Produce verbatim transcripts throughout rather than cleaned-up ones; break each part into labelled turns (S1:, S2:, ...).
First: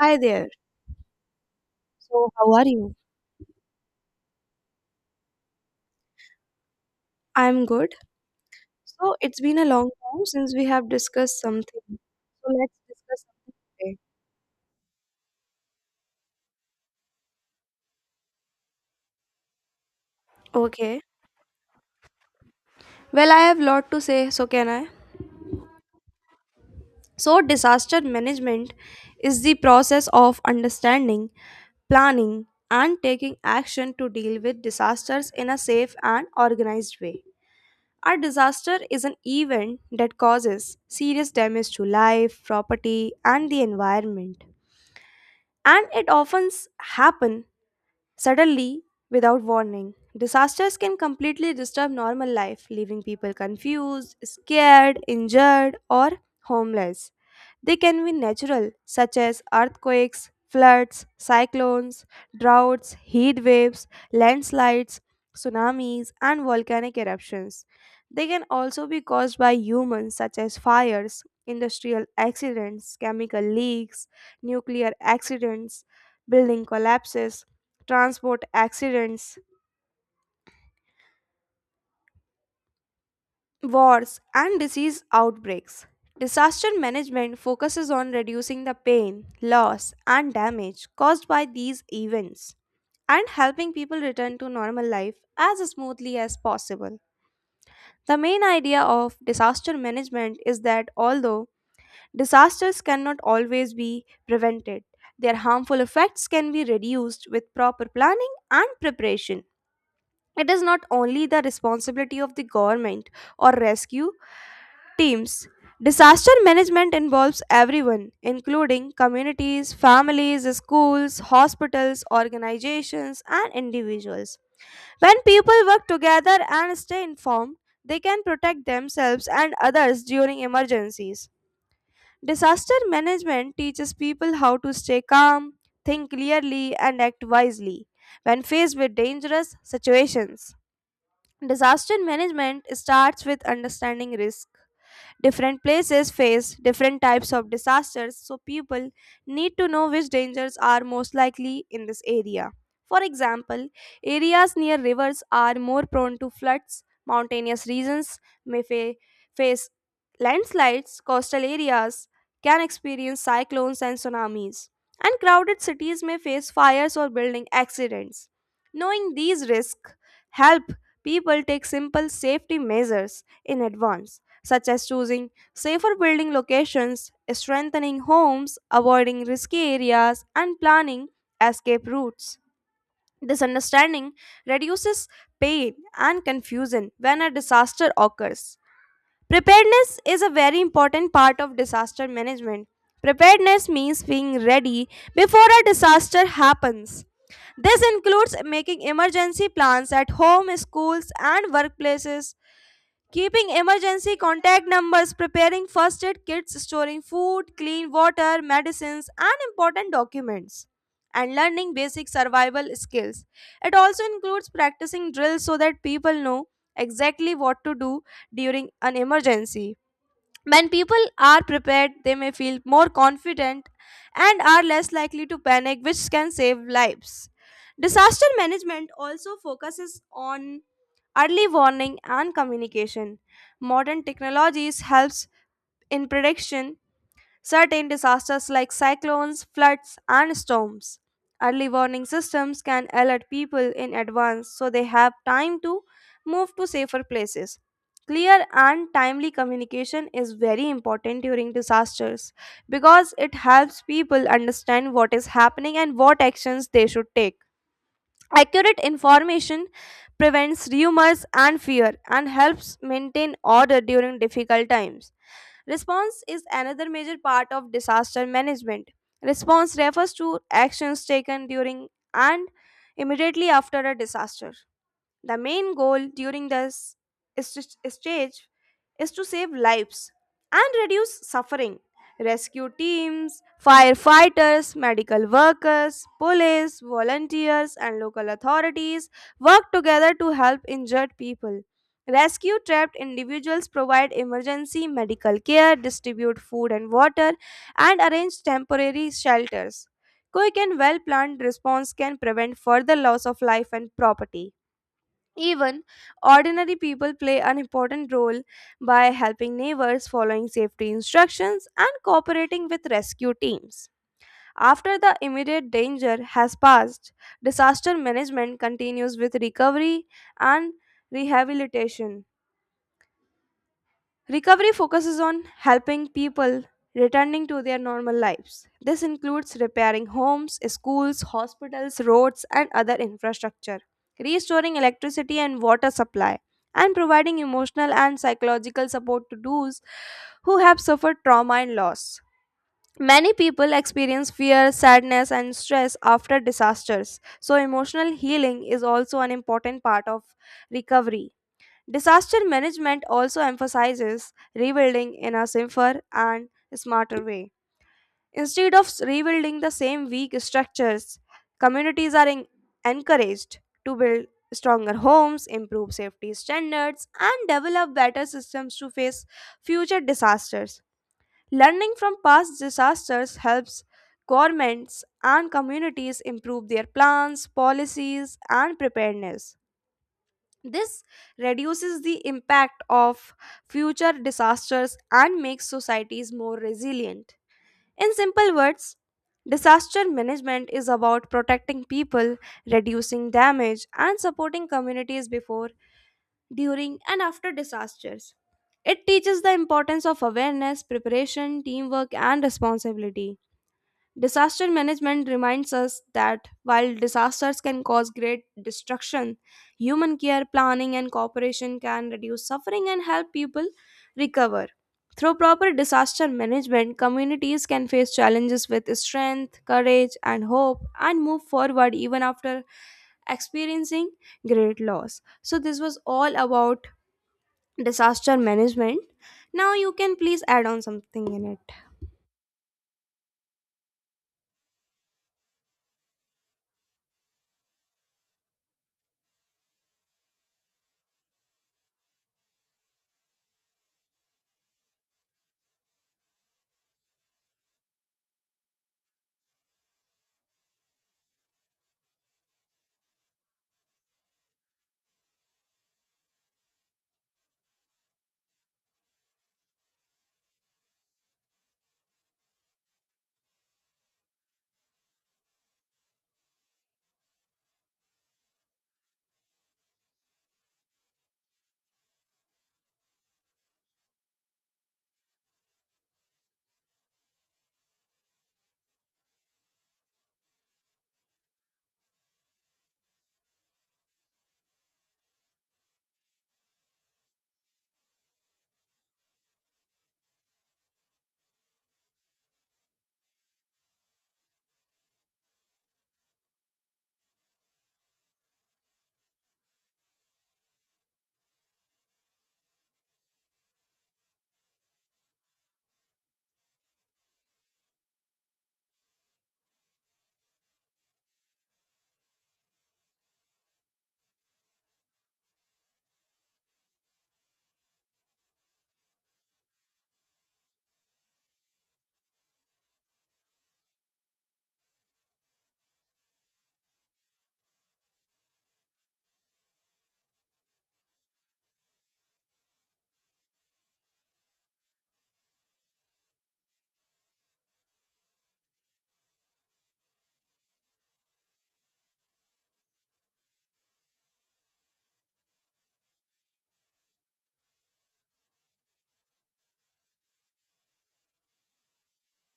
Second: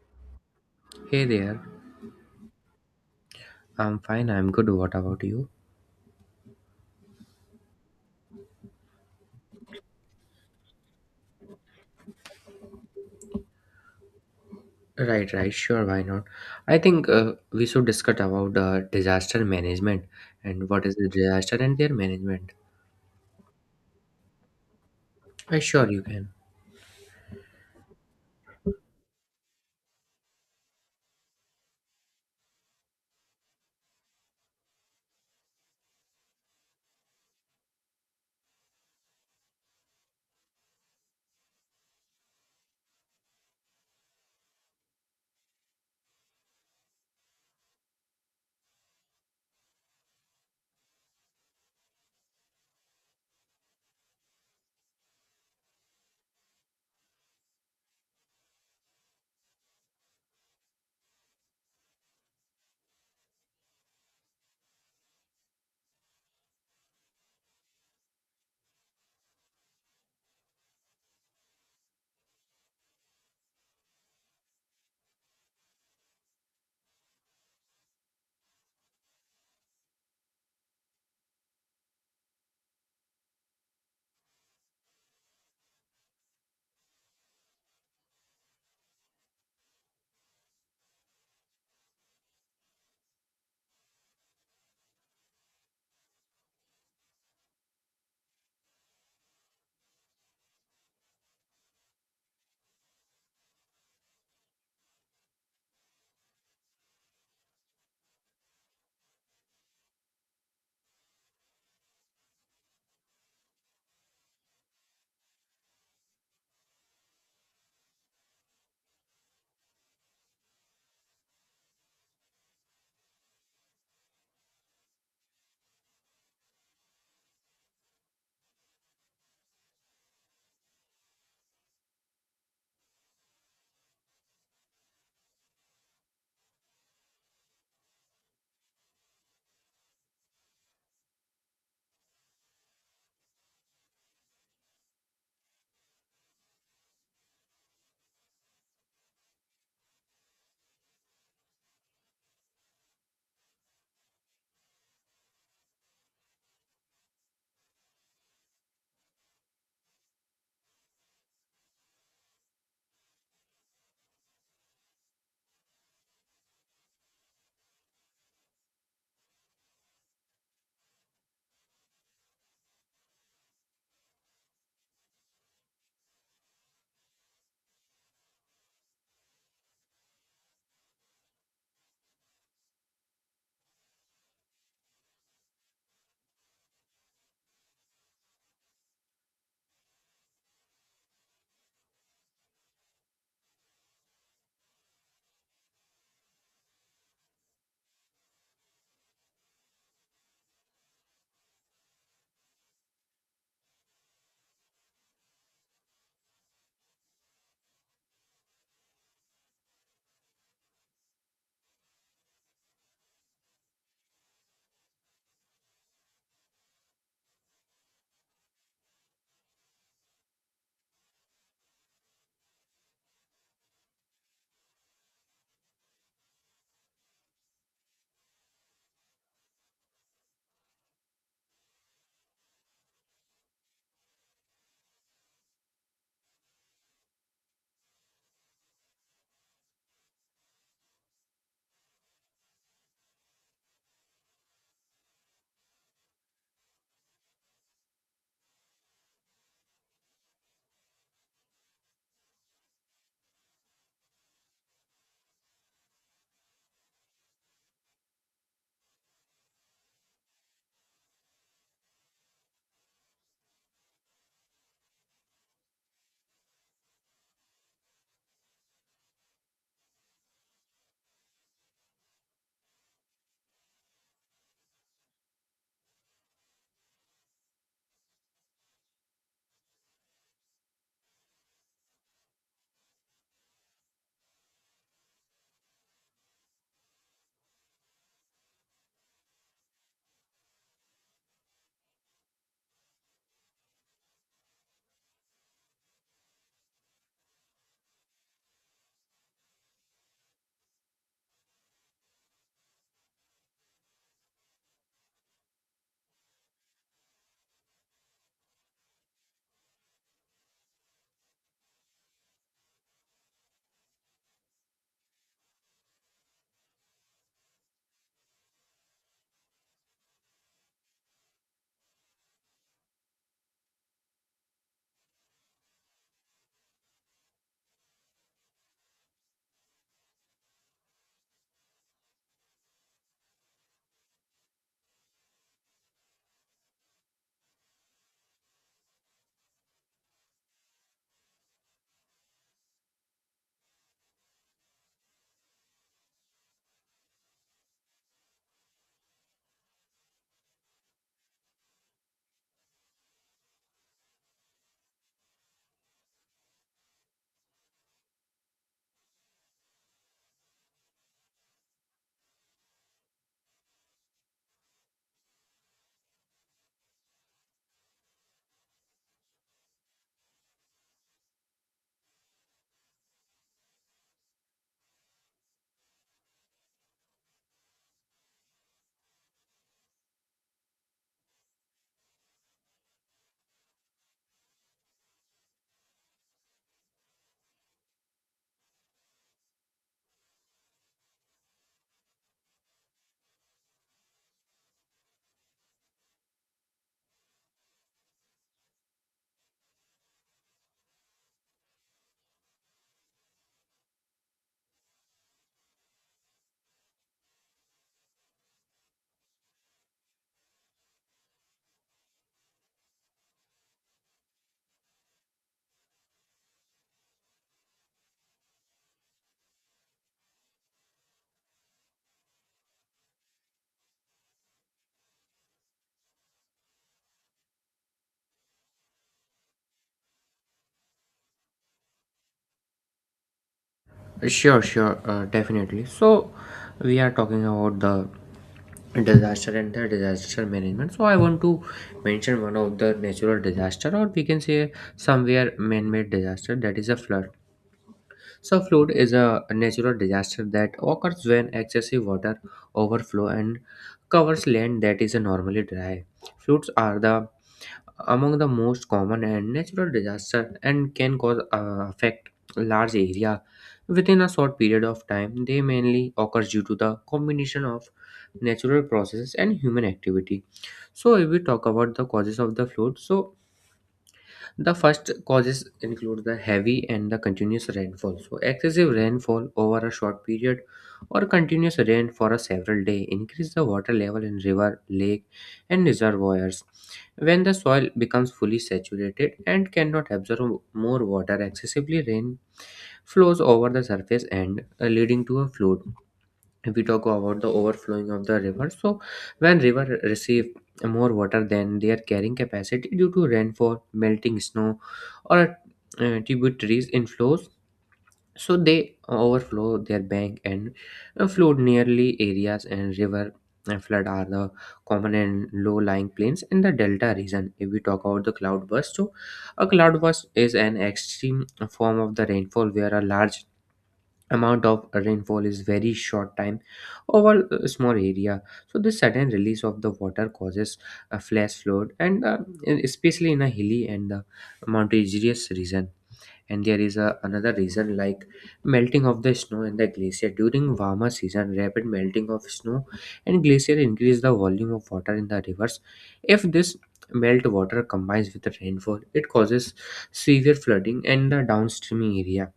S1: Hi there.
S2: Hey there.
S1: So, how are you?
S2: I'm fine. I'm good. What about you?
S1: I'm good. So, it's been a long time since we have discussed something. So, let's discuss something today.
S2: Right, right. Sure. Why not? I think uh, we should discuss about uh, disaster management and what is
S1: Okay.
S2: the disaster and their management.
S1: Well, I have lot to say, so can I?
S2: Uh, sure, you can.
S1: So, disaster management is the process of understanding, planning, and taking action to deal with disasters in a safe and organized way. A disaster is an event that causes serious damage to life, property, and the environment. And it often s- happen. Suddenly, without warning, disasters can completely disturb normal life, leaving people confused, scared, injured, or homeless. They can be natural, such as earthquakes, floods, cyclones, droughts, heat waves, landslides, tsunamis, and volcanic eruptions. They can also be caused by humans, such as fires, industrial accidents, chemical leaks, nuclear accidents, building collapses, transport accidents, wars, and disease outbreaks. Disaster management focuses on reducing the pain, loss, and damage caused by these events and helping people return to normal life as smoothly as possible. The main idea of disaster management is that although disasters cannot always be prevented, their harmful effects can be reduced with proper planning and preparation. It is not only the responsibility of the government or rescue teams. Disaster management involves everyone, including communities, families, schools, hospitals, organizations, and individuals. When people work together and stay informed, they can protect themselves and others during emergencies. Disaster management teaches people how to stay calm, think clearly, and act wisely when faced with dangerous situations. Disaster management starts with understanding risk. Different places face different types of disasters, so people need to know which dangers are most likely in this area. For example, areas near rivers are more prone to floods, mountainous regions may fa- face landslides, coastal areas can experience cyclones and tsunamis, and crowded cities may face fires or building accidents. Knowing these risks help people take simple safety measures in advance, such as choosing safer building locations, strengthening homes, avoiding risky areas, and planning escape routes. This understanding reduces pain and confusion when a disaster occurs. Preparedness is a very important part of disaster management. Preparedness means being ready before a disaster happens. This includes making emergency plans at home, schools, and workplaces, keeping emergency contact numbers, preparing first aid kits, storing food, clean water, medicines, and important documents, and learning basic survival skills. It also includes practicing drills so that people know exactly what to do during an emergency. When people are prepared, they may feel more confident and are less likely to panic, which can save lives. Disaster management also focuses on early warning and communication. Modern technologies helps in prediction certain disasters like cyclones, floods and storms. Early warning systems can alert people in advance so they have time to move to safer places. Clear and timely communication is very important during disasters because it helps people understand what is happening and what actions they should take. Accurate information prevents rumors and fear and helps maintain order during difficult times. Response is another major part of disaster management. Response refers to actions taken during and immediately after a disaster. The main goal during this st- stage is to save lives and reduce suffering. Rescue teams, firefighters, medical workers, police, volunteers, and local authorities work together to help injured people. Rescue trapped individuals provide emergency medical care, distribute food and water, and arrange temporary shelters. Quick and well planned response can prevent further loss of life and property. Even ordinary people play an important role by helping neighbors, following safety instructions, and cooperating with rescue teams. After the immediate danger has passed, disaster management continues with recovery and rehabilitation. Recovery focuses on helping people returning to their normal lives. This includes repairing homes, schools, hospitals, roads, and other infrastructure, restoring electricity and water supply, and providing emotional and psychological support to those who have suffered trauma and loss. Many people experience fear, sadness, and stress after disasters, so emotional healing is also an important part of recovery. Disaster management also emphasizes rebuilding in a safer and smarter way. Instead of rebuilding the same weak structures, communities are en- encouraged to build stronger homes, improve safety standards, and develop better systems to face future disasters. Learning from past disasters helps governments and communities improve their plans, policies, and preparedness. This reduces the impact of future disasters and makes societies more resilient. In simple words, disaster management is about protecting people, reducing damage, and supporting communities before, during, and after disasters. It teaches the importance of awareness, preparation, teamwork, and responsibility. Disaster management reminds us that while disasters can cause great destruction, human care, planning, and cooperation can reduce suffering and help people recover. Through proper disaster management, communities can face challenges with strength, courage, and hope and move forward even after experiencing great loss. So, this was all about disaster management. Now, you can please add on something in it.
S2: Uh, Sure, sure. Uh, definitely. So, we are talking about the disaster and the disaster management, so I want to mention one of the natural disaster, or we can say somewhere man-made disaster, that is a flood. So, flood is a natural disaster that occurs when excessive water overflow and covers land that is normally dry. Floods are the among the most common and natural disaster and can cause uh, affect large area within a short period of time. They mainly occur due to the combination of natural processes and human activity. So, if we talk about the causes of the flood, so the first causes include the heavy and the continuous rainfall. So, excessive rainfall over a short period or continuous rain for a several day increase the water level in river, lake, and reservoirs. When the soil becomes fully saturated and cannot absorb more water, excessively rain flows over the surface and uh, leading to a flood. If we talk about the overflowing of the river, so when river receive more water than their carrying capacity due to rainfall, melting snow, or uh, tributaries inflows, so they overflow their bank and uh, flood nearly areas, and river uh, flood are the common and low-lying plains in the delta region. If we talk about the cloudburst, so a cloudburst is an extreme form of the rainfall where a large amount of rainfall is very short time over a small area. So the sudden release of the water causes a flash flood, and uh, especially in a hilly and uh, mountainous region. And there is a, another reason like melting of the snow and the glacier. During warmer season, rapid melting of snow and glacier increase the volume of water in the rivers. If this melt water combines with the rainfall, it causes severe flooding in the downstream area.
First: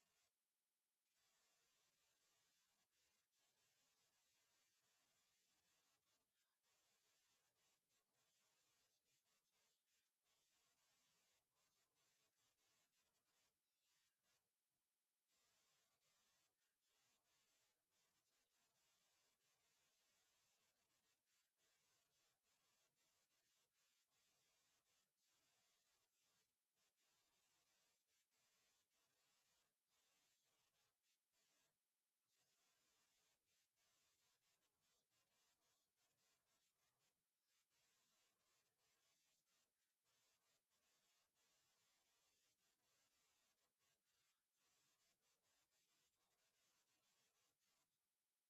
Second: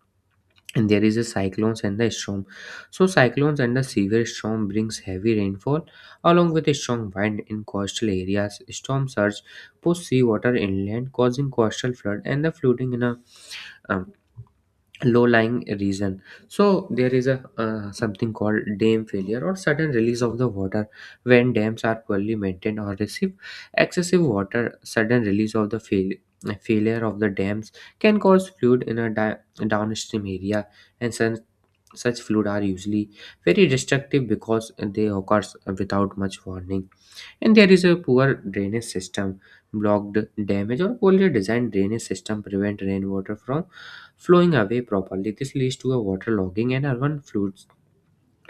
S2: And there is a cyclones and the storm, so cyclones and the severe storm brings heavy rainfall along with a strong wind. In coastal areas, storm surge push seawater inland, causing coastal flood and the flooding in a um, low-lying region. So there is a uh, something called dam failure or sudden release of the water. When dams are poorly maintained or receive excessive water, sudden release of the fail- failure of the dams can cause flood in a di- downstream area. And sen- such floods are usually very destructive because they occur without much warning. And there is a poor drainage system, blocked damage, or poorly designed drainage system prevent rainwater from flowing away properly. This leads to a waterlogging and urban floods,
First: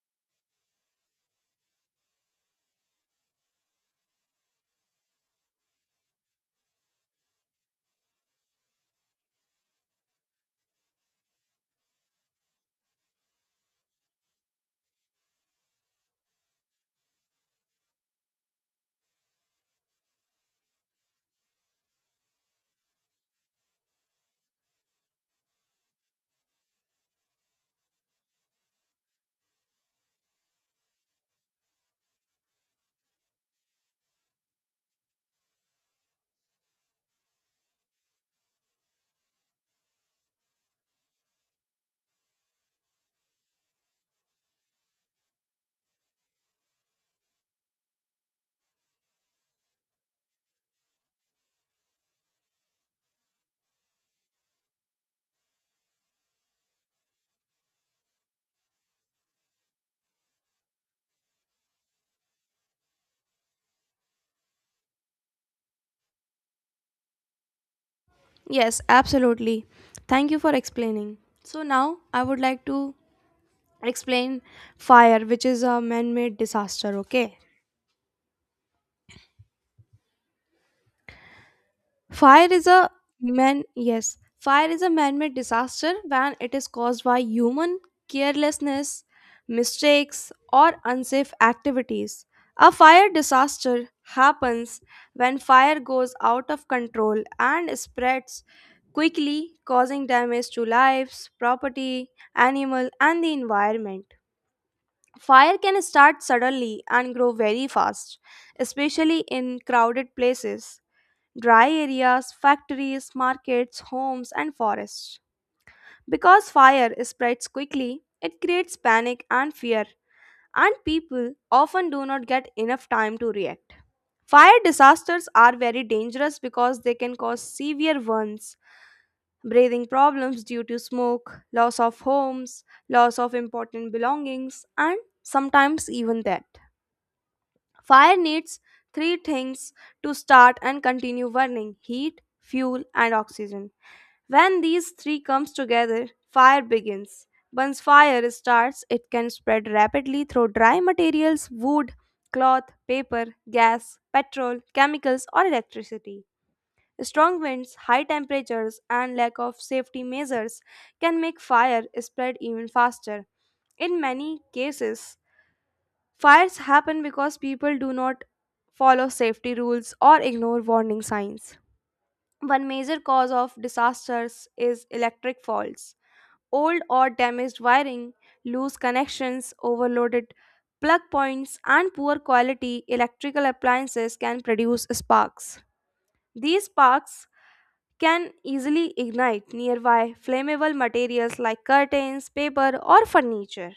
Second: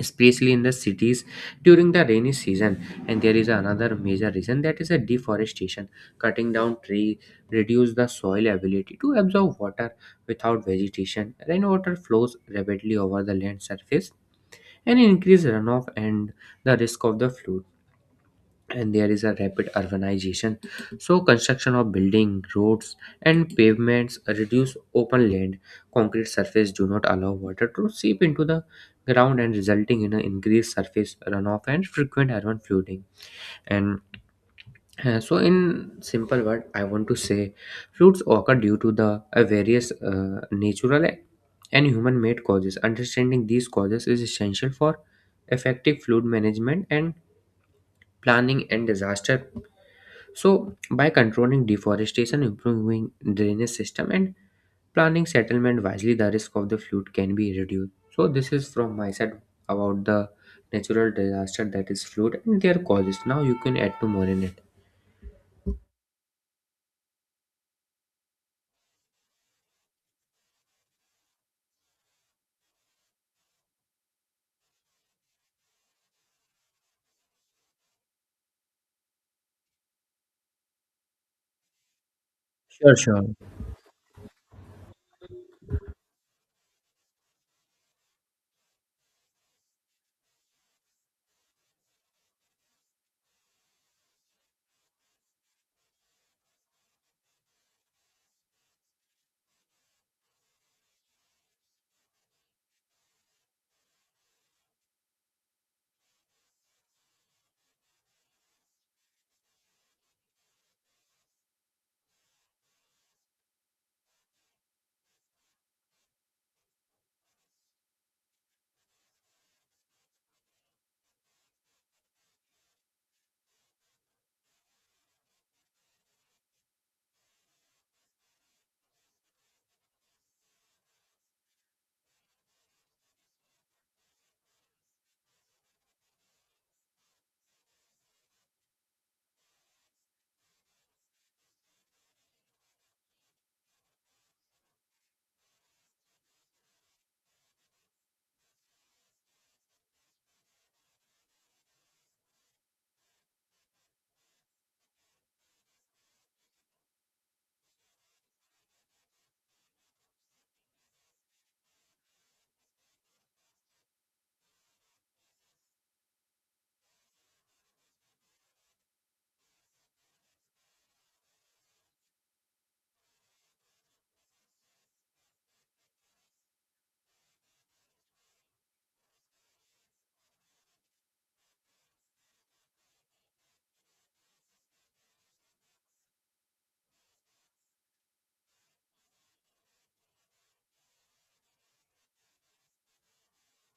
S2: especially in the cities during the rainy season. And there is another major reason, that is a deforestation. Cutting down trees reduce the soil ability to absorb water. Without vegetation, rainwater flows rapidly over the land surface, and increased runoff and the risk of the flood. And there is a rapid urbanization, so construction of building, roads, and pavements reduce open land. Concrete surface do not allow water to seep into the ground, and resulting in an increased surface runoff and frequent urban flooding. And uh, So, in simple word, I want to say floods occur due to the uh, various uh, natural and human-made causes. Understanding these causes is essential for effective flood management and planning and disaster. So, by controlling deforestation, improving drainage system, and planning settlement wisely, the risk of the flood can be reduced. So, this is from my side about the natural disaster that is flood and their causes. Now, you can add to more in it.
S1: Yes, absolutely. Thank you for explaining. So now I would like to explain fire, which is a man-made disaster, okay? Fire is a
S2: Sure, sure.
S1: man yes. Fire is a man-made disaster when it is caused by human carelessness, mistakes, or unsafe activities. A fire disaster happens when fire goes out of control and spreads quickly, causing damage to lives, property, animal, and the environment. Fire can start suddenly and grow very fast, especially in crowded places, dry areas, factories, markets, homes, and forests. Because fire spreads quickly, it creates panic and fear, and people often do not get enough time to react. Fire disasters are very dangerous because they can cause severe ones, breathing problems due to smoke, loss of homes, loss of important belongings, and sometimes even death. Fire needs three things to start and continue burning: heat, fuel, and oxygen. When these three comes together, fire begins. Once fire starts, it can spread rapidly through dry materials, wood, cloth, paper, gas, petrol, chemicals, or electricity. Strong winds, high temperatures, and lack of safety measures can make fire spread even faster. In many cases, fires happen because people do not follow safety rules or ignore warning signs. One major cause of disasters is electric faults. Old or damaged wiring, loose connections, overloaded plug points, and poor quality electrical appliances can produce sparks. These sparks can easily ignite nearby flammable materials like curtains, paper, or furniture.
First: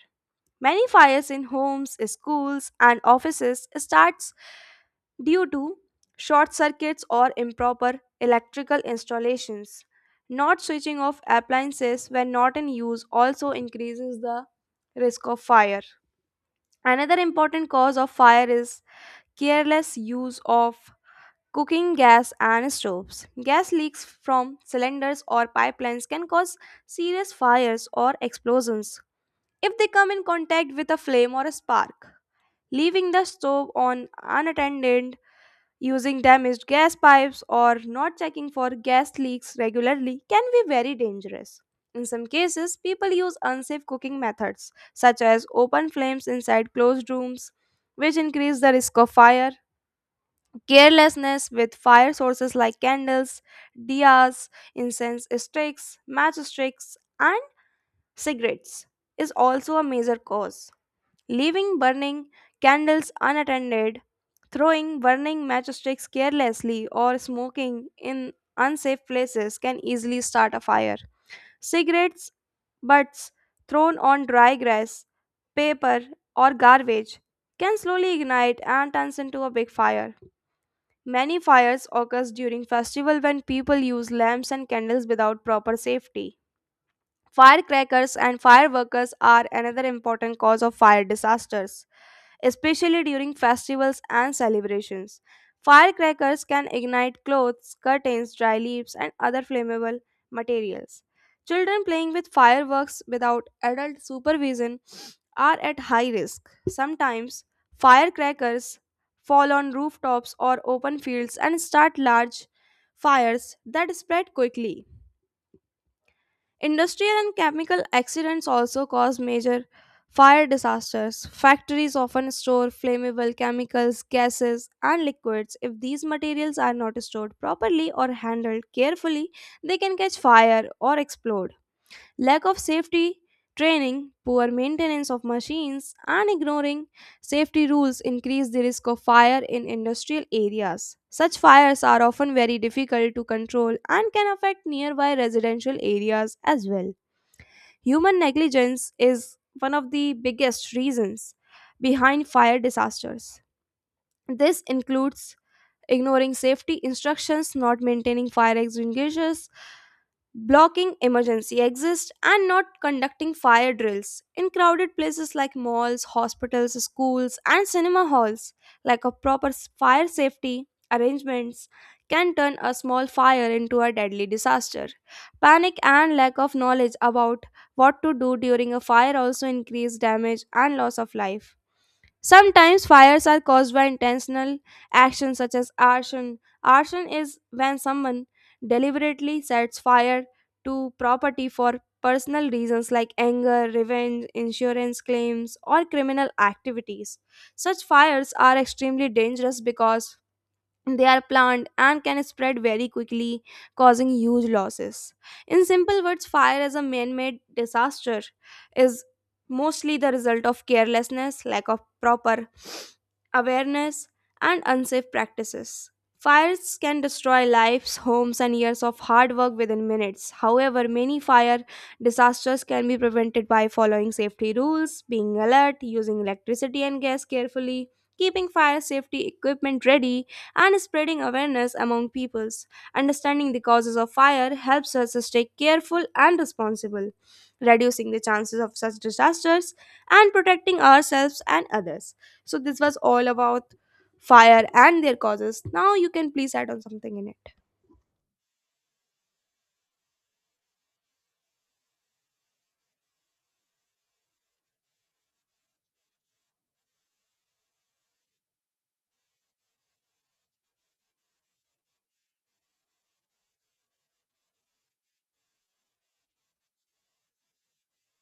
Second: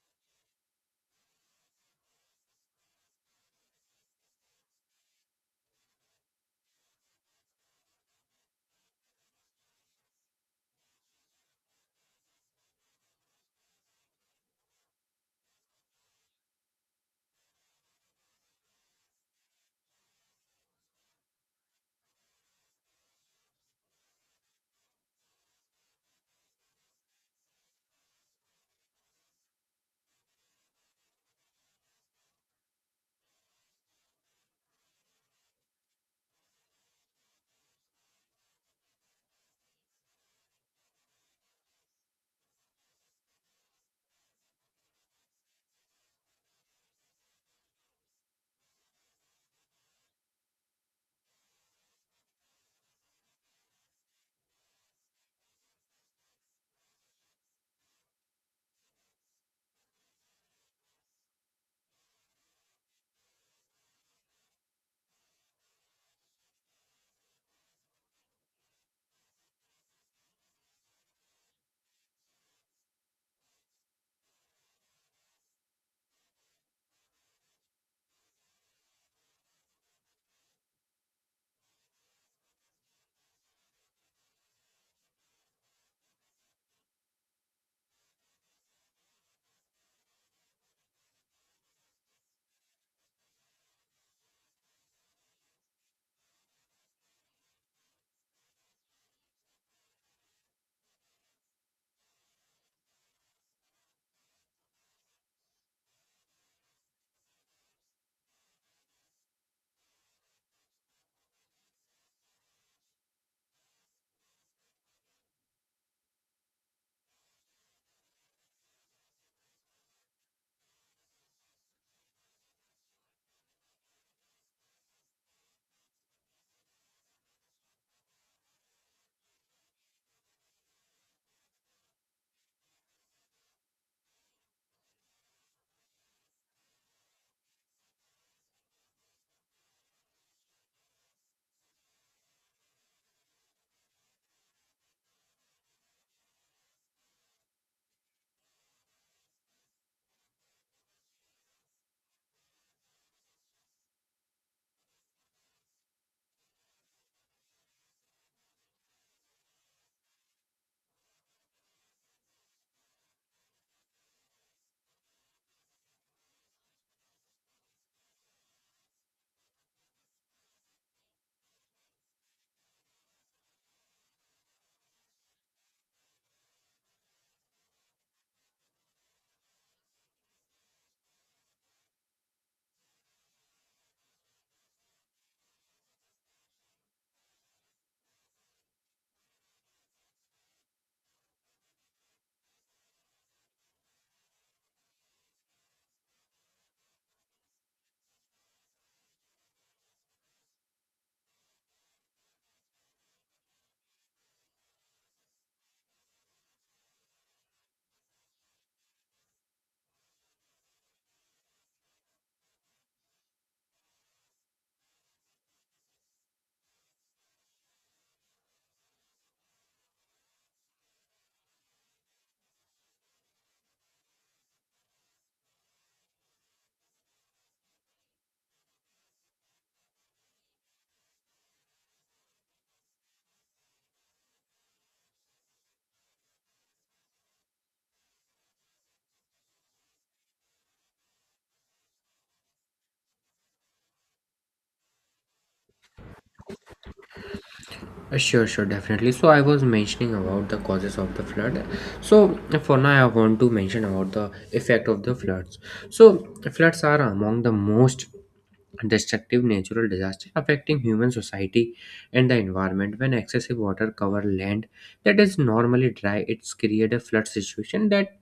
S1: Many fires in homes, schools, and offices starts due to short circuits or improper electrical installations. Not switching off appliances when not in use also increases the risk of fire. Another important cause of fire is careless use of cooking gas and stoves. Gas leaks from cylinders or pipelines can cause serious fires or explosions if they come in contact with a flame or a spark. Leaving the stove on unattended, using damaged gas pipes or not checking for gas leaks regularly can be very dangerous. In some cases, people use unsafe cooking methods, such as open flames inside closed rooms, which increase the risk of fire. Carelessness with fire sources like candles, diyas, incense sticks, matchsticks, and cigarettes is also a major cause. Leaving burning candles unattended, throwing burning matchsticks carelessly, or smoking in unsafe places can easily start a fire. Cigarettes butts thrown on dry grass, paper, or garbage can slowly ignite and turns into a big fire. Many fires occurs during festival when people use lamps and candles without proper safety. Firecrackers and fireworkers are another important cause of fire disasters, especially during festivals and celebrations. Firecrackers can ignite clothes, curtains, dry leaves, and other flammable materials. Children playing with fireworks without adult supervision are at high risk. Sometimes firecrackers fall on rooftops or open fields and start large fires that spread quickly. Industrial and chemical accidents also cause major fire disasters. Factories often store flammable chemicals, gases, and liquids. If these materials are not stored properly or handled carefully, they can catch fire or explode. Lack of safety training, poor maintenance of machines, and ignoring safety rules increase the risk of fire in industrial areas. Such fires are often very difficult to control and can affect nearby residential areas as well. Human negligence is one of the biggest reasons behind fire disasters. This includes ignoring safety instructions, not maintaining fire extinguishers, blocking emergency exits, and not conducting fire drills in crowded places like malls, hospitals, schools, and cinema halls. Like a proper s- fire safety arrangements can turn a small fire into a deadly disaster. Panic and lack of knowledge about what to do during a fire also increase damage and loss of life. Sometimes fires are caused by intentional actions such as arson. Arson is when someone deliberately sets fire to property for personal reasons like anger, revenge, insurance claims, or criminal activities. Such fires are extremely dangerous because they are planned and can spread very quickly, causing huge losses. In simple words, fire as a man made disaster is mostly the result of carelessness, lack of proper awareness, and unsafe practices. Fires can destroy lives, homes, and years of hard work within minutes. However, many fire disasters can be prevented by following safety rules, being alert, using electricity and gas carefully, keeping fire safety equipment ready, and spreading awareness among peoples. Understanding the causes of fire helps us to stay careful and responsible, reducing the chances of such disasters and protecting ourselves and others. So, this was all about fire and their causes. Now, you can please add on something in it.
S2: Uh, Sure, sure. definitely. So I was mentioning about the causes of the flood. So for now, I want to mention about the effect of the floods. So floods are among the most destructive natural disasters affecting human society and the environment. When excessive water cover land that is normally dry, it's create a flood situation that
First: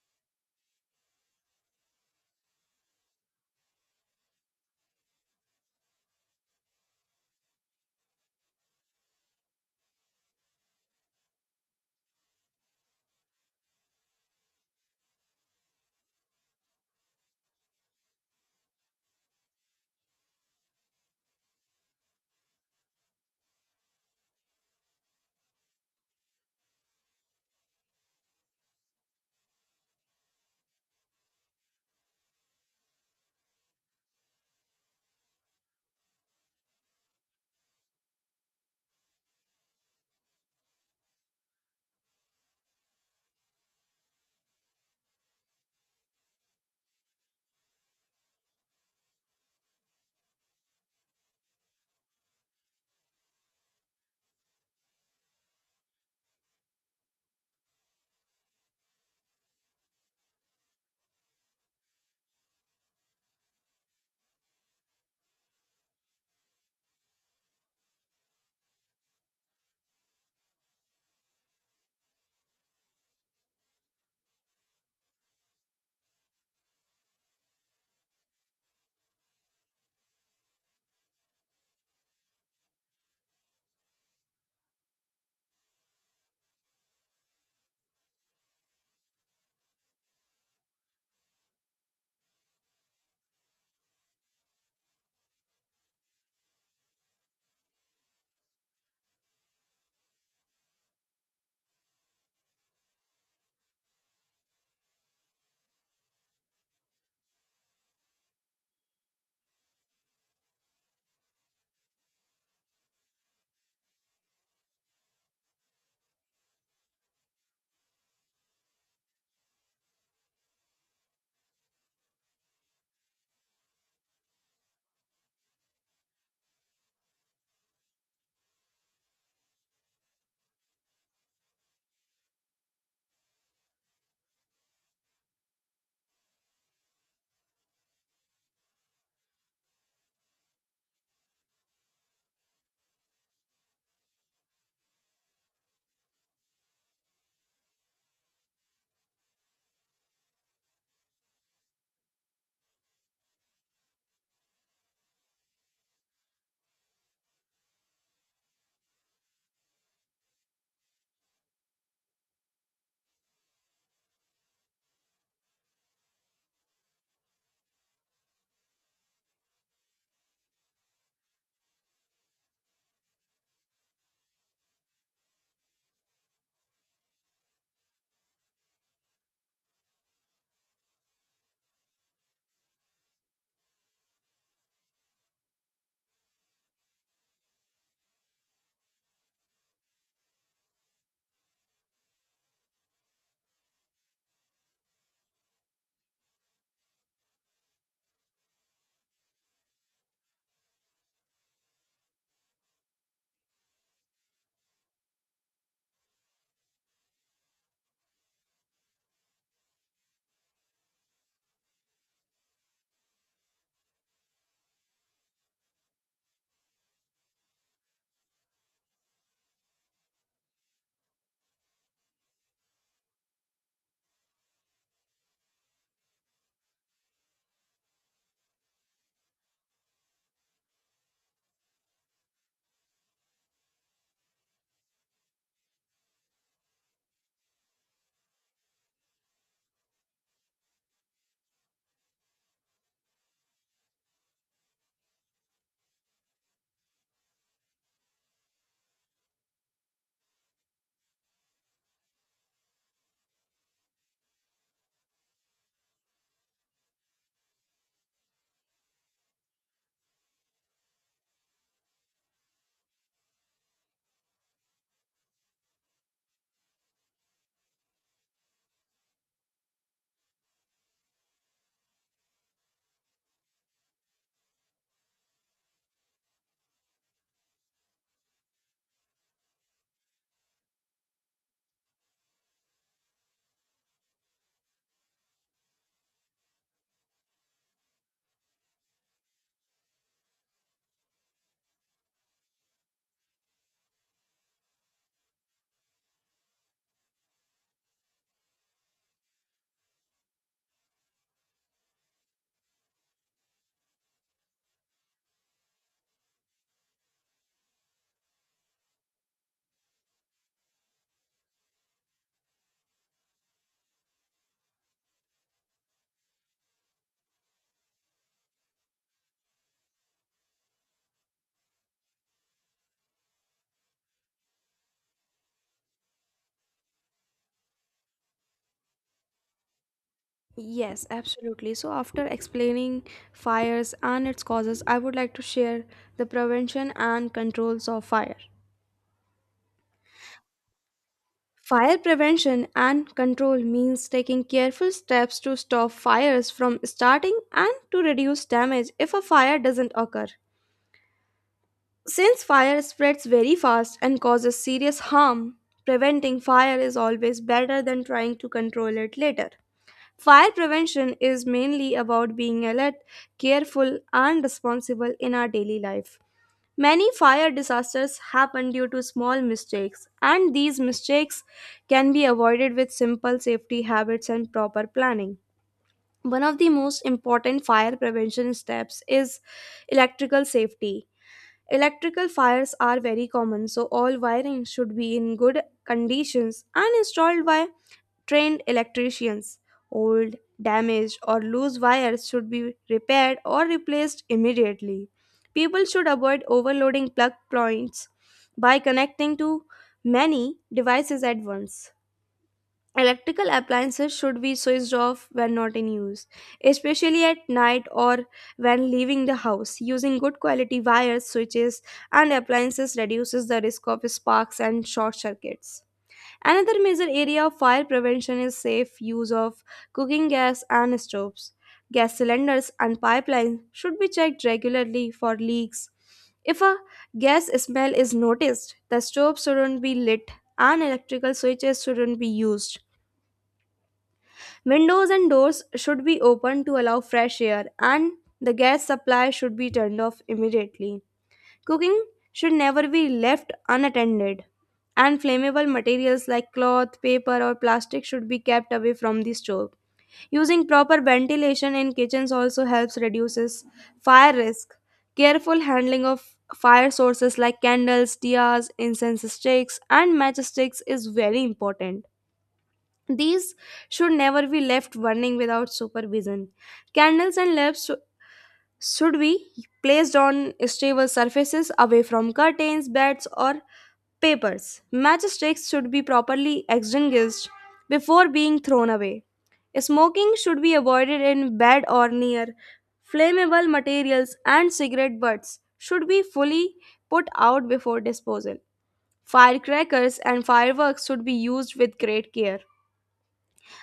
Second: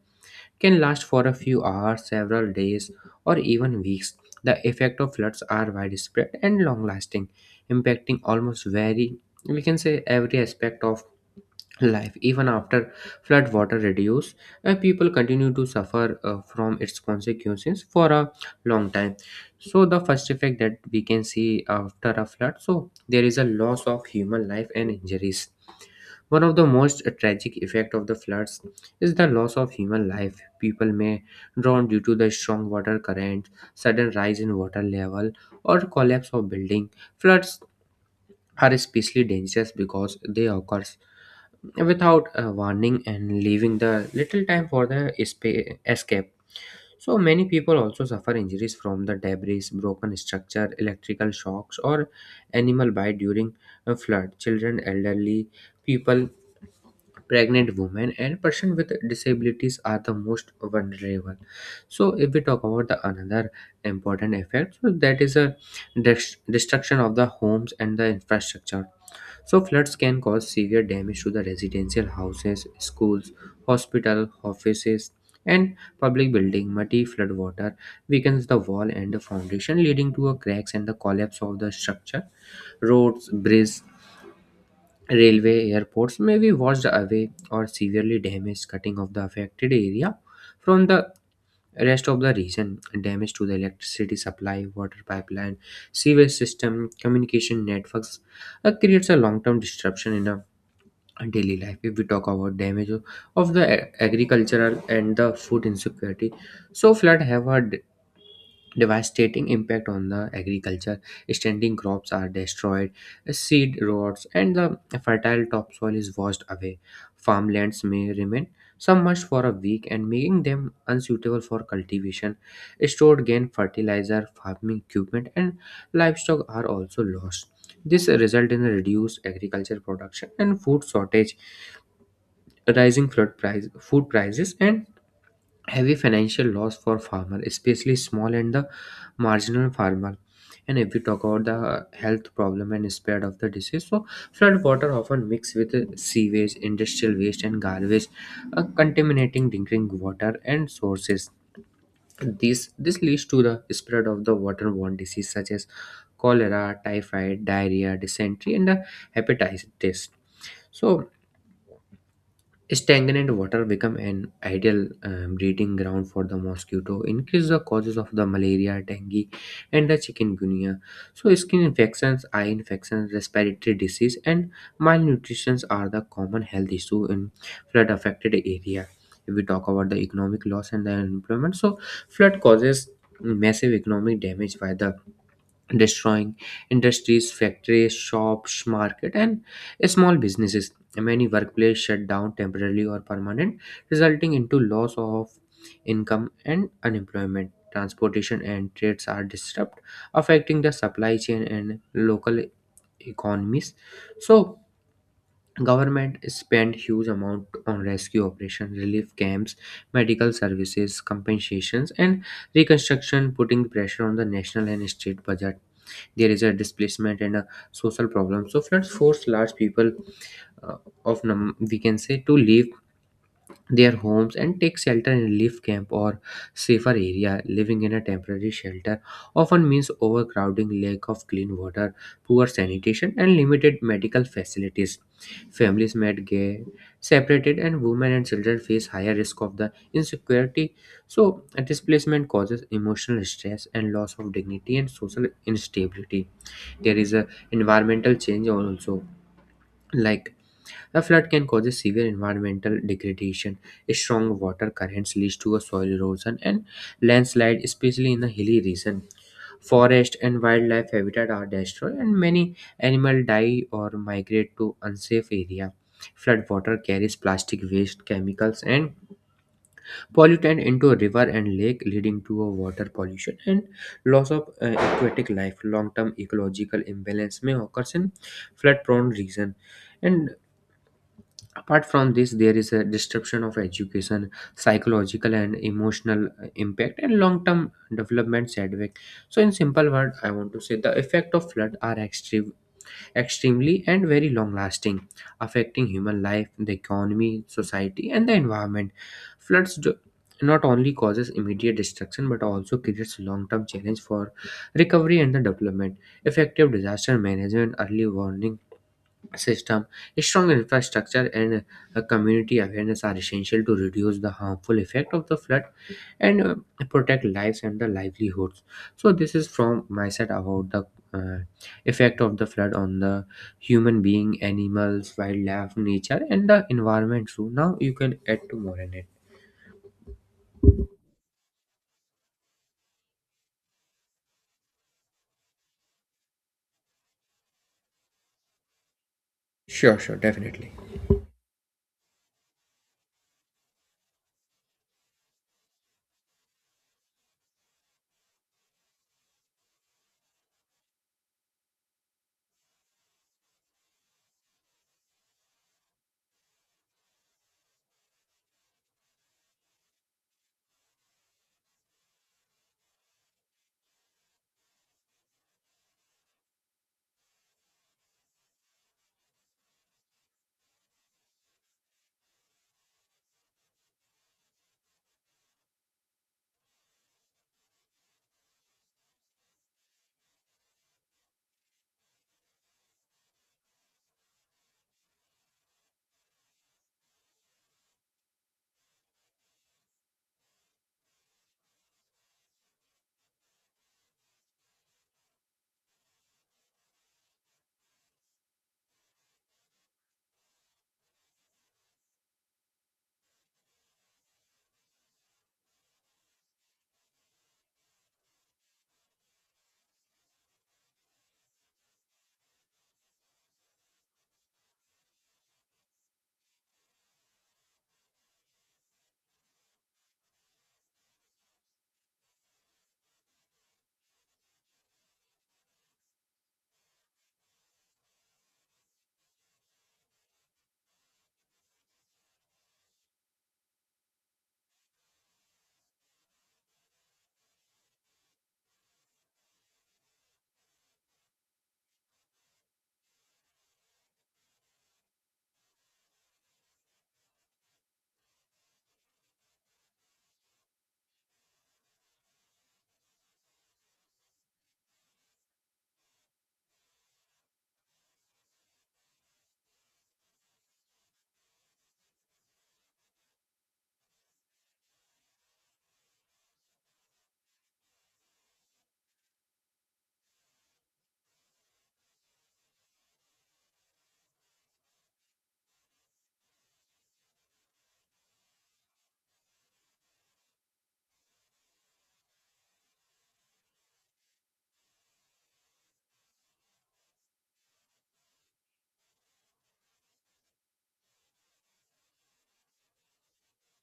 S2: can last for a few hours, several days, or even weeks. The effect of floods are widespread and long lasting, impacting almost very we can say every aspect of life. Even after flood water reduce, uh, people continue to suffer uh, from its consequences for a long time. So the first effect that we can see after a flood, so there is a loss of human life and injuries. One of the most tragic effect of the floods is the loss of human life. People may drown due to the strong water current, sudden rise in water level, or collapse of building. Floods are especially dangerous because they occur without a warning and leaving the little time for the espa- escape. So many people also suffer injuries from the debris, broken structure, electrical shocks, or animal bite during a flood. Children, elderly people, pregnant women, and person with disabilities are the most vulnerable. So if we talk about the another important effect, so that is a dest- destruction of the homes and the infrastructure. So floods can cause severe damage to the residential houses, schools, hospital, offices, and public building. Muddy flood water weakens the wall and the foundation, leading to a cracks and the collapse of the structure. Roads, bridges, railway, airports may be washed away or severely damaged, cutting off the affected area from the rest of the region. Damage to the electricity supply, water pipeline, sewage system, communication networks uh, creates a long-term disruption in a daily life. If we talk about damage of of the a- agricultural and the food insecurity, so flood have a d- devastating impact on the agriculture. Standing crops are destroyed, seed rots and the fertile topsoil is washed away. Farmlands may remain submerged for a week and making them unsuitable for cultivation. Stored grain, fertilizer, farming equipment, and livestock are also lost. This result in a reduced agriculture production and food shortage, rising flood price, food prices and heavy financial loss for farmer, especially small and the marginal farmer. And if we talk about the health problem and spread of the disease, so flood water often mix with uh, sewage, industrial waste, and garbage, uh, contaminating drinking water and sources. This this leads to the spread of the waterborne disease such as cholera, typhoid, diarrhea, dysentery, and uh, hepatitis. So stagnant water become an ideal um, breeding ground for the mosquito, increase the causes of the malaria, dengue, and the chikungunya. So, skin infections, eye infections, respiratory disease, and malnutrition are the common health issue in flood affected area. If we talk about the economic loss and the unemployment, so flood causes massive economic damage by the destroying industries, factories, shops, market, and small businesses. Many workplaces shut down temporarily or permanent, resulting into loss of income and unemployment. Transportation and trades are disrupted, affecting the supply chain and local economies. So, government spend huge amount on rescue operation, relief camps, medical services, compensations, and reconstruction, putting pressure on the national and state budget. There is a displacement and a social problem, so floods force large people uh, of num- we can say to leave their homes and take shelter in relief camp or safer area. Living in a temporary shelter often means overcrowding, lack of clean water, poor sanitation, and limited medical facilities. Families might get separated, and women and children face higher risk of the insecurity. So a displacement causes emotional stress and loss of dignity and social instability. There is a environmental change also, like a flood can cause a severe environmental degradation. Strong water currents leads to a soil erosion and landslide, especially in the hilly region. Forest and wildlife habitat are destroyed and many animal die or migrate to unsafe area. Flood water carries plastic waste, chemicals, and pollutant into a river and lake, leading to a water pollution and loss of uh, aquatic life. Long term ecological imbalance may occur in flood prone region. And apart from this, there is a disruption of education, psychological and emotional uh, impact and long term development setback. So in simple word I want to say the effect of flood are extreme extremely and very long lasting, affecting human life, the economy, society, and the environment. Floods do not only causes immediate destruction but also creates long-term challenge for recovery and the development. Effective disaster management, early warning system, a strong infrastructure, and a community awareness are essential to reduce the harmful effect of the flood, and uh, protect lives and the livelihoods. So this is from my side about the uh, effect of the flood on the human being, animals, wildlife, nature, and the environment. So now you can add to more in it.
S1: Yes, absolutely. So, after explaining fires and its causes, I would like to share the prevention and controls of fire.
S2: Sure, sure, definitely.
S1: Fire prevention and control means taking careful steps to stop fires from starting and to reduce damage if a fire doesn't occur. Since fire spreads very fast and causes serious harm, preventing fire is always better than trying to control it later. Fire prevention is mainly about being alert, careful, and responsible in our daily life. Many fire disasters happen due to small mistakes, and these mistakes can be avoided with simple safety habits and proper planning. One of the most important fire prevention steps is electrical safety. Electrical fires are very common, so all wiring should be in good conditions and installed by trained electricians. Old, damaged, or loose wires should be repaired or replaced immediately. People should avoid overloading plug points by connecting to many devices at once. Electrical appliances should be switched off when not in use, especially at night or when leaving the house. Using good quality wires, switches, and appliances reduces the risk of sparks and short circuits. Another major area of fire prevention is safe use of cooking gas and stoves. Gas cylinders and pipelines should be checked regularly for leaks. If a gas smell is noticed, the stove shouldn't be lit and electrical switches shouldn't be used. Windows and doors should be open to allow fresh air and the gas supply should be turned off immediately. Cooking should never be left unattended, and flammable materials like cloth, paper, or plastic should be kept away from the stove. Using proper ventilation in kitchens also helps reduces fire risk. Careful handling of fire sources like candles, diyas, incense sticks, and matchsticks is very important. These should never be left burning without supervision. Candles and lamps should be placed on stable surfaces away from curtains, beds, or papers. Matchsticks should be properly extinguished before being thrown away. Smoking should be avoided in bed or near flammable materials, and cigarette butts should be fully put out before disposal. Firecrackers and fireworks should be used with great care.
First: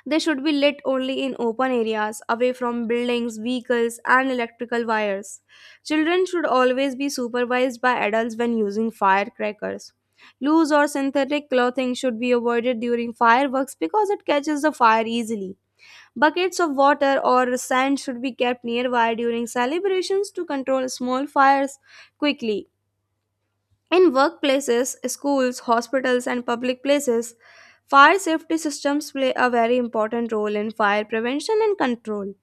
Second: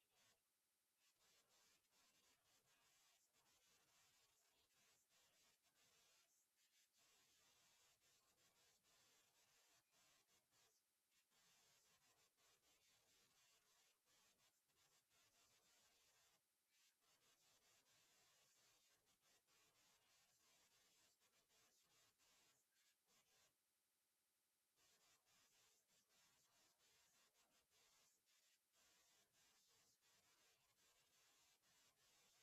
S1: They should be lit only in open areas, away from buildings, vehicles, and electrical wires. Children should always be supervised by adults when using firecrackers. Loose or synthetic clothing should be avoided during fireworks because it catches the fire easily. Buckets of water or sand should be kept nearby during celebrations to control small fires quickly. In workplaces, schools, hospitals, and public places, fire safety systems play a very important role in fire prevention and control.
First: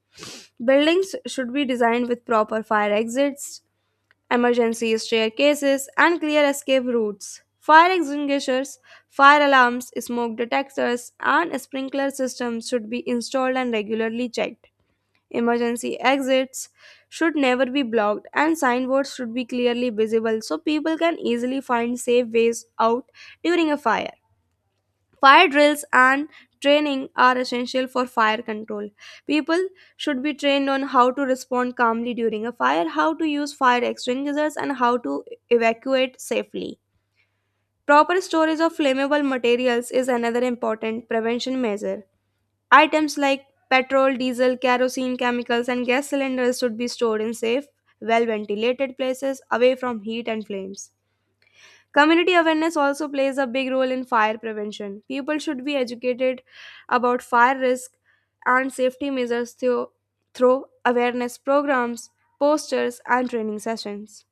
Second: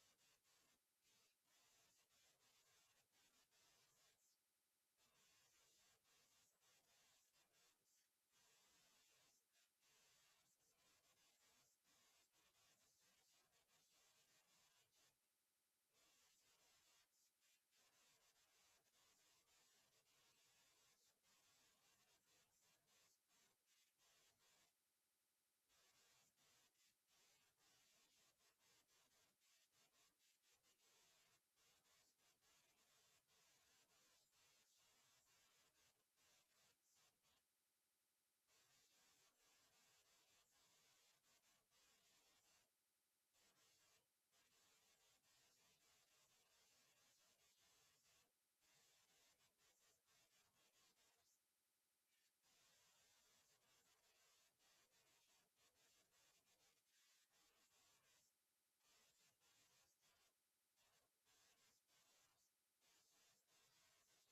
S1: Buildings should be designed with proper fire exits, emergency staircases, and clear escape routes. Fire extinguishers, fire alarms, smoke detectors, and sprinkler systems should be installed and regularly checked. Emergency exits should never be blocked, and signboards should be clearly visible so people can easily find safe ways out during a fire. Fire drills and training are essential for fire control. People should be trained on how to respond calmly during a fire, how to use fire extinguishers, and how to evacuate safely. Proper storage of flammable materials is another important prevention measure. Items like petrol, diesel, kerosene, chemicals, and gas cylinders should be stored in safe, well ventilated places away from heat and flames. Community awareness also plays a big role in fire prevention. People should be educated about fire risk and safety measures through, through awareness programs, posters, and training sessions.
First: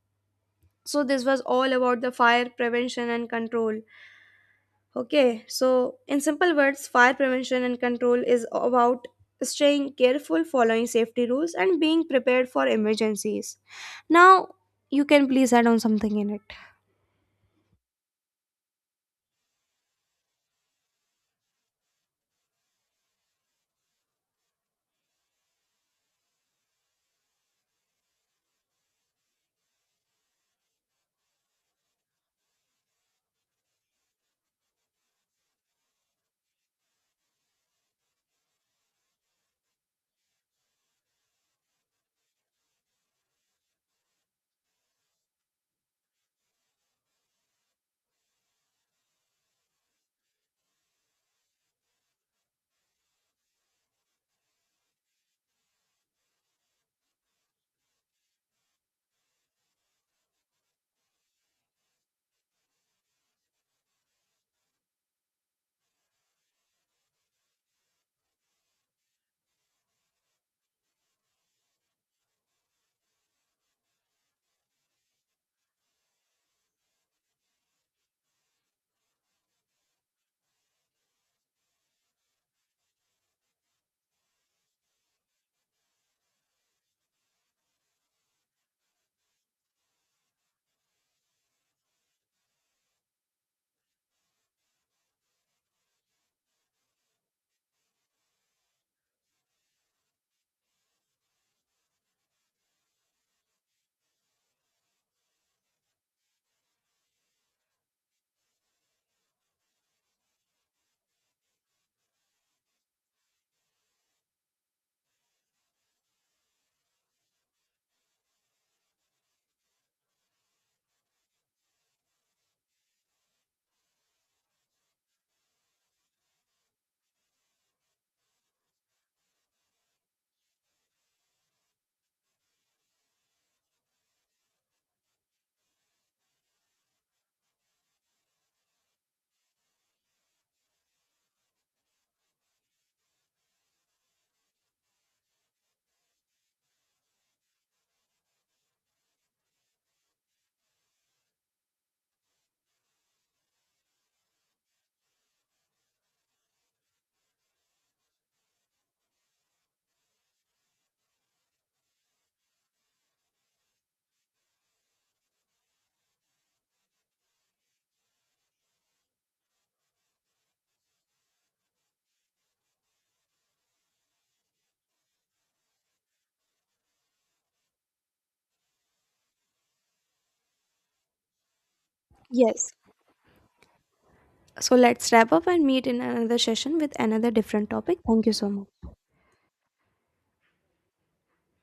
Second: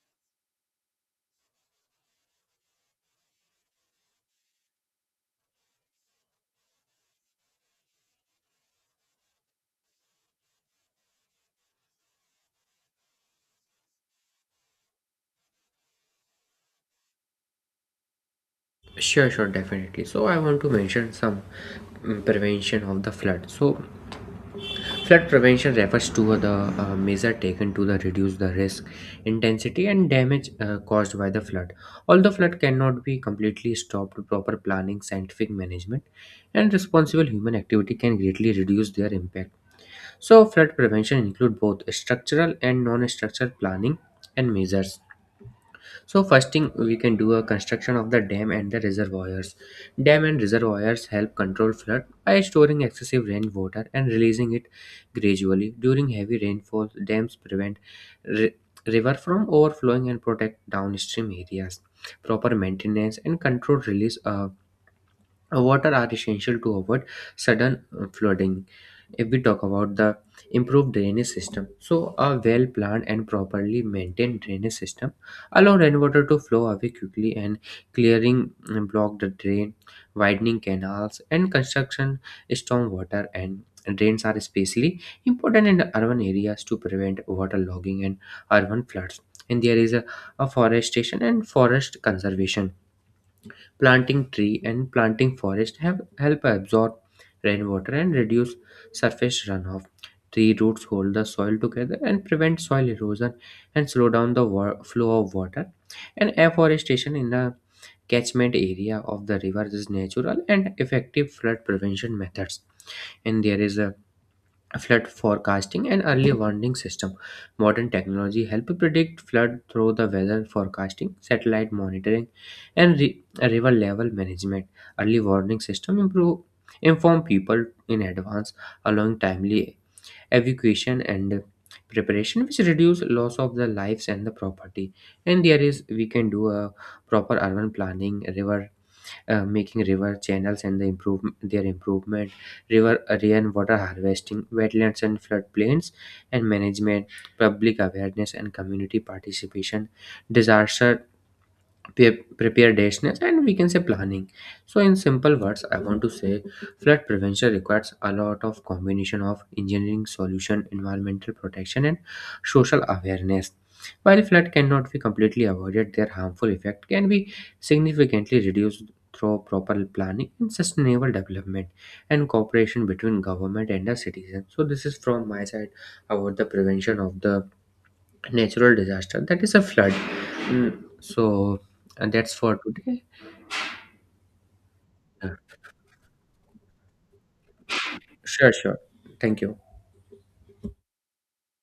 S1: So, this was all about the fire prevention and control. Okay, so in simple words, fire prevention and control is about staying careful, following safety rules, and being prepared for emergencies. Now, you can please add on something in it.
S2: Sure, sure, definitely. So I want to mention some mm, prevention of the flood. So flood prevention refers to the uh, measure taken to the reduce the risk, intensity, and damage uh, caused by the flood. Although flood cannot be completely stopped, proper planning, scientific management, and responsible human activity can greatly reduce their impact. So, flood prevention include both structural and non-structural planning and measures. So first thing, we can do a construction of the dam and the reservoirs. Dam and reservoirs help control flood by storing excessive rainwater and releasing it gradually. During heavy rainfall, dams prevent ri- river from overflowing and protect downstream areas. Proper maintenance and controlled release of uh, water are essential to avoid sudden uh, flooding. If we talk about the improved drainage system, so a well planned and properly maintained drainage system allow rainwater to flow away quickly, and clearing uh, block the drain, widening canals and construction stormwater and drains are especially important in the urban areas to prevent water logging and urban floods. And there is a a forestation and forest conservation. Planting tree and planting forest have help absorb rainwater and reduce surface runoff. Tree roots hold the soil together and prevent soil erosion and slow down the wa- flow of water. And afforestation in the catchment area of the river is natural and effective flood prevention methods. And there is a flood forecasting and early warning system. Modern technology help predict flood through the weather forecasting, satellite monitoring, and re- river level management. Early warning system improve inform people in advance, allowing timely evacuation and preparation, which reduce loss of the lives and the property. And there is, we can do a proper urban planning, river uh, making river channels and the improve their improvement, river area water harvesting, wetlands and floodplains, and management, public awareness and community participation, disaster pre- preparedness and we can say planning. So in simple words I want to say flood prevention requires a lot of combination of engineering solution, environmental protection, and social awareness. While flood cannot be completely avoided, their harmful effect can be significantly reduced through proper planning and sustainable development and cooperation between government and the citizens. So this is from my side about the prevention of the natural disaster that is a flood. Mm, so, and that's for
S1: Yes.
S2: today.
S1: So let's
S2: Yeah.
S1: wrap up and meet in another session with another different topic. Thank you so
S2: Sure,
S1: much.
S2: sure. Thank you.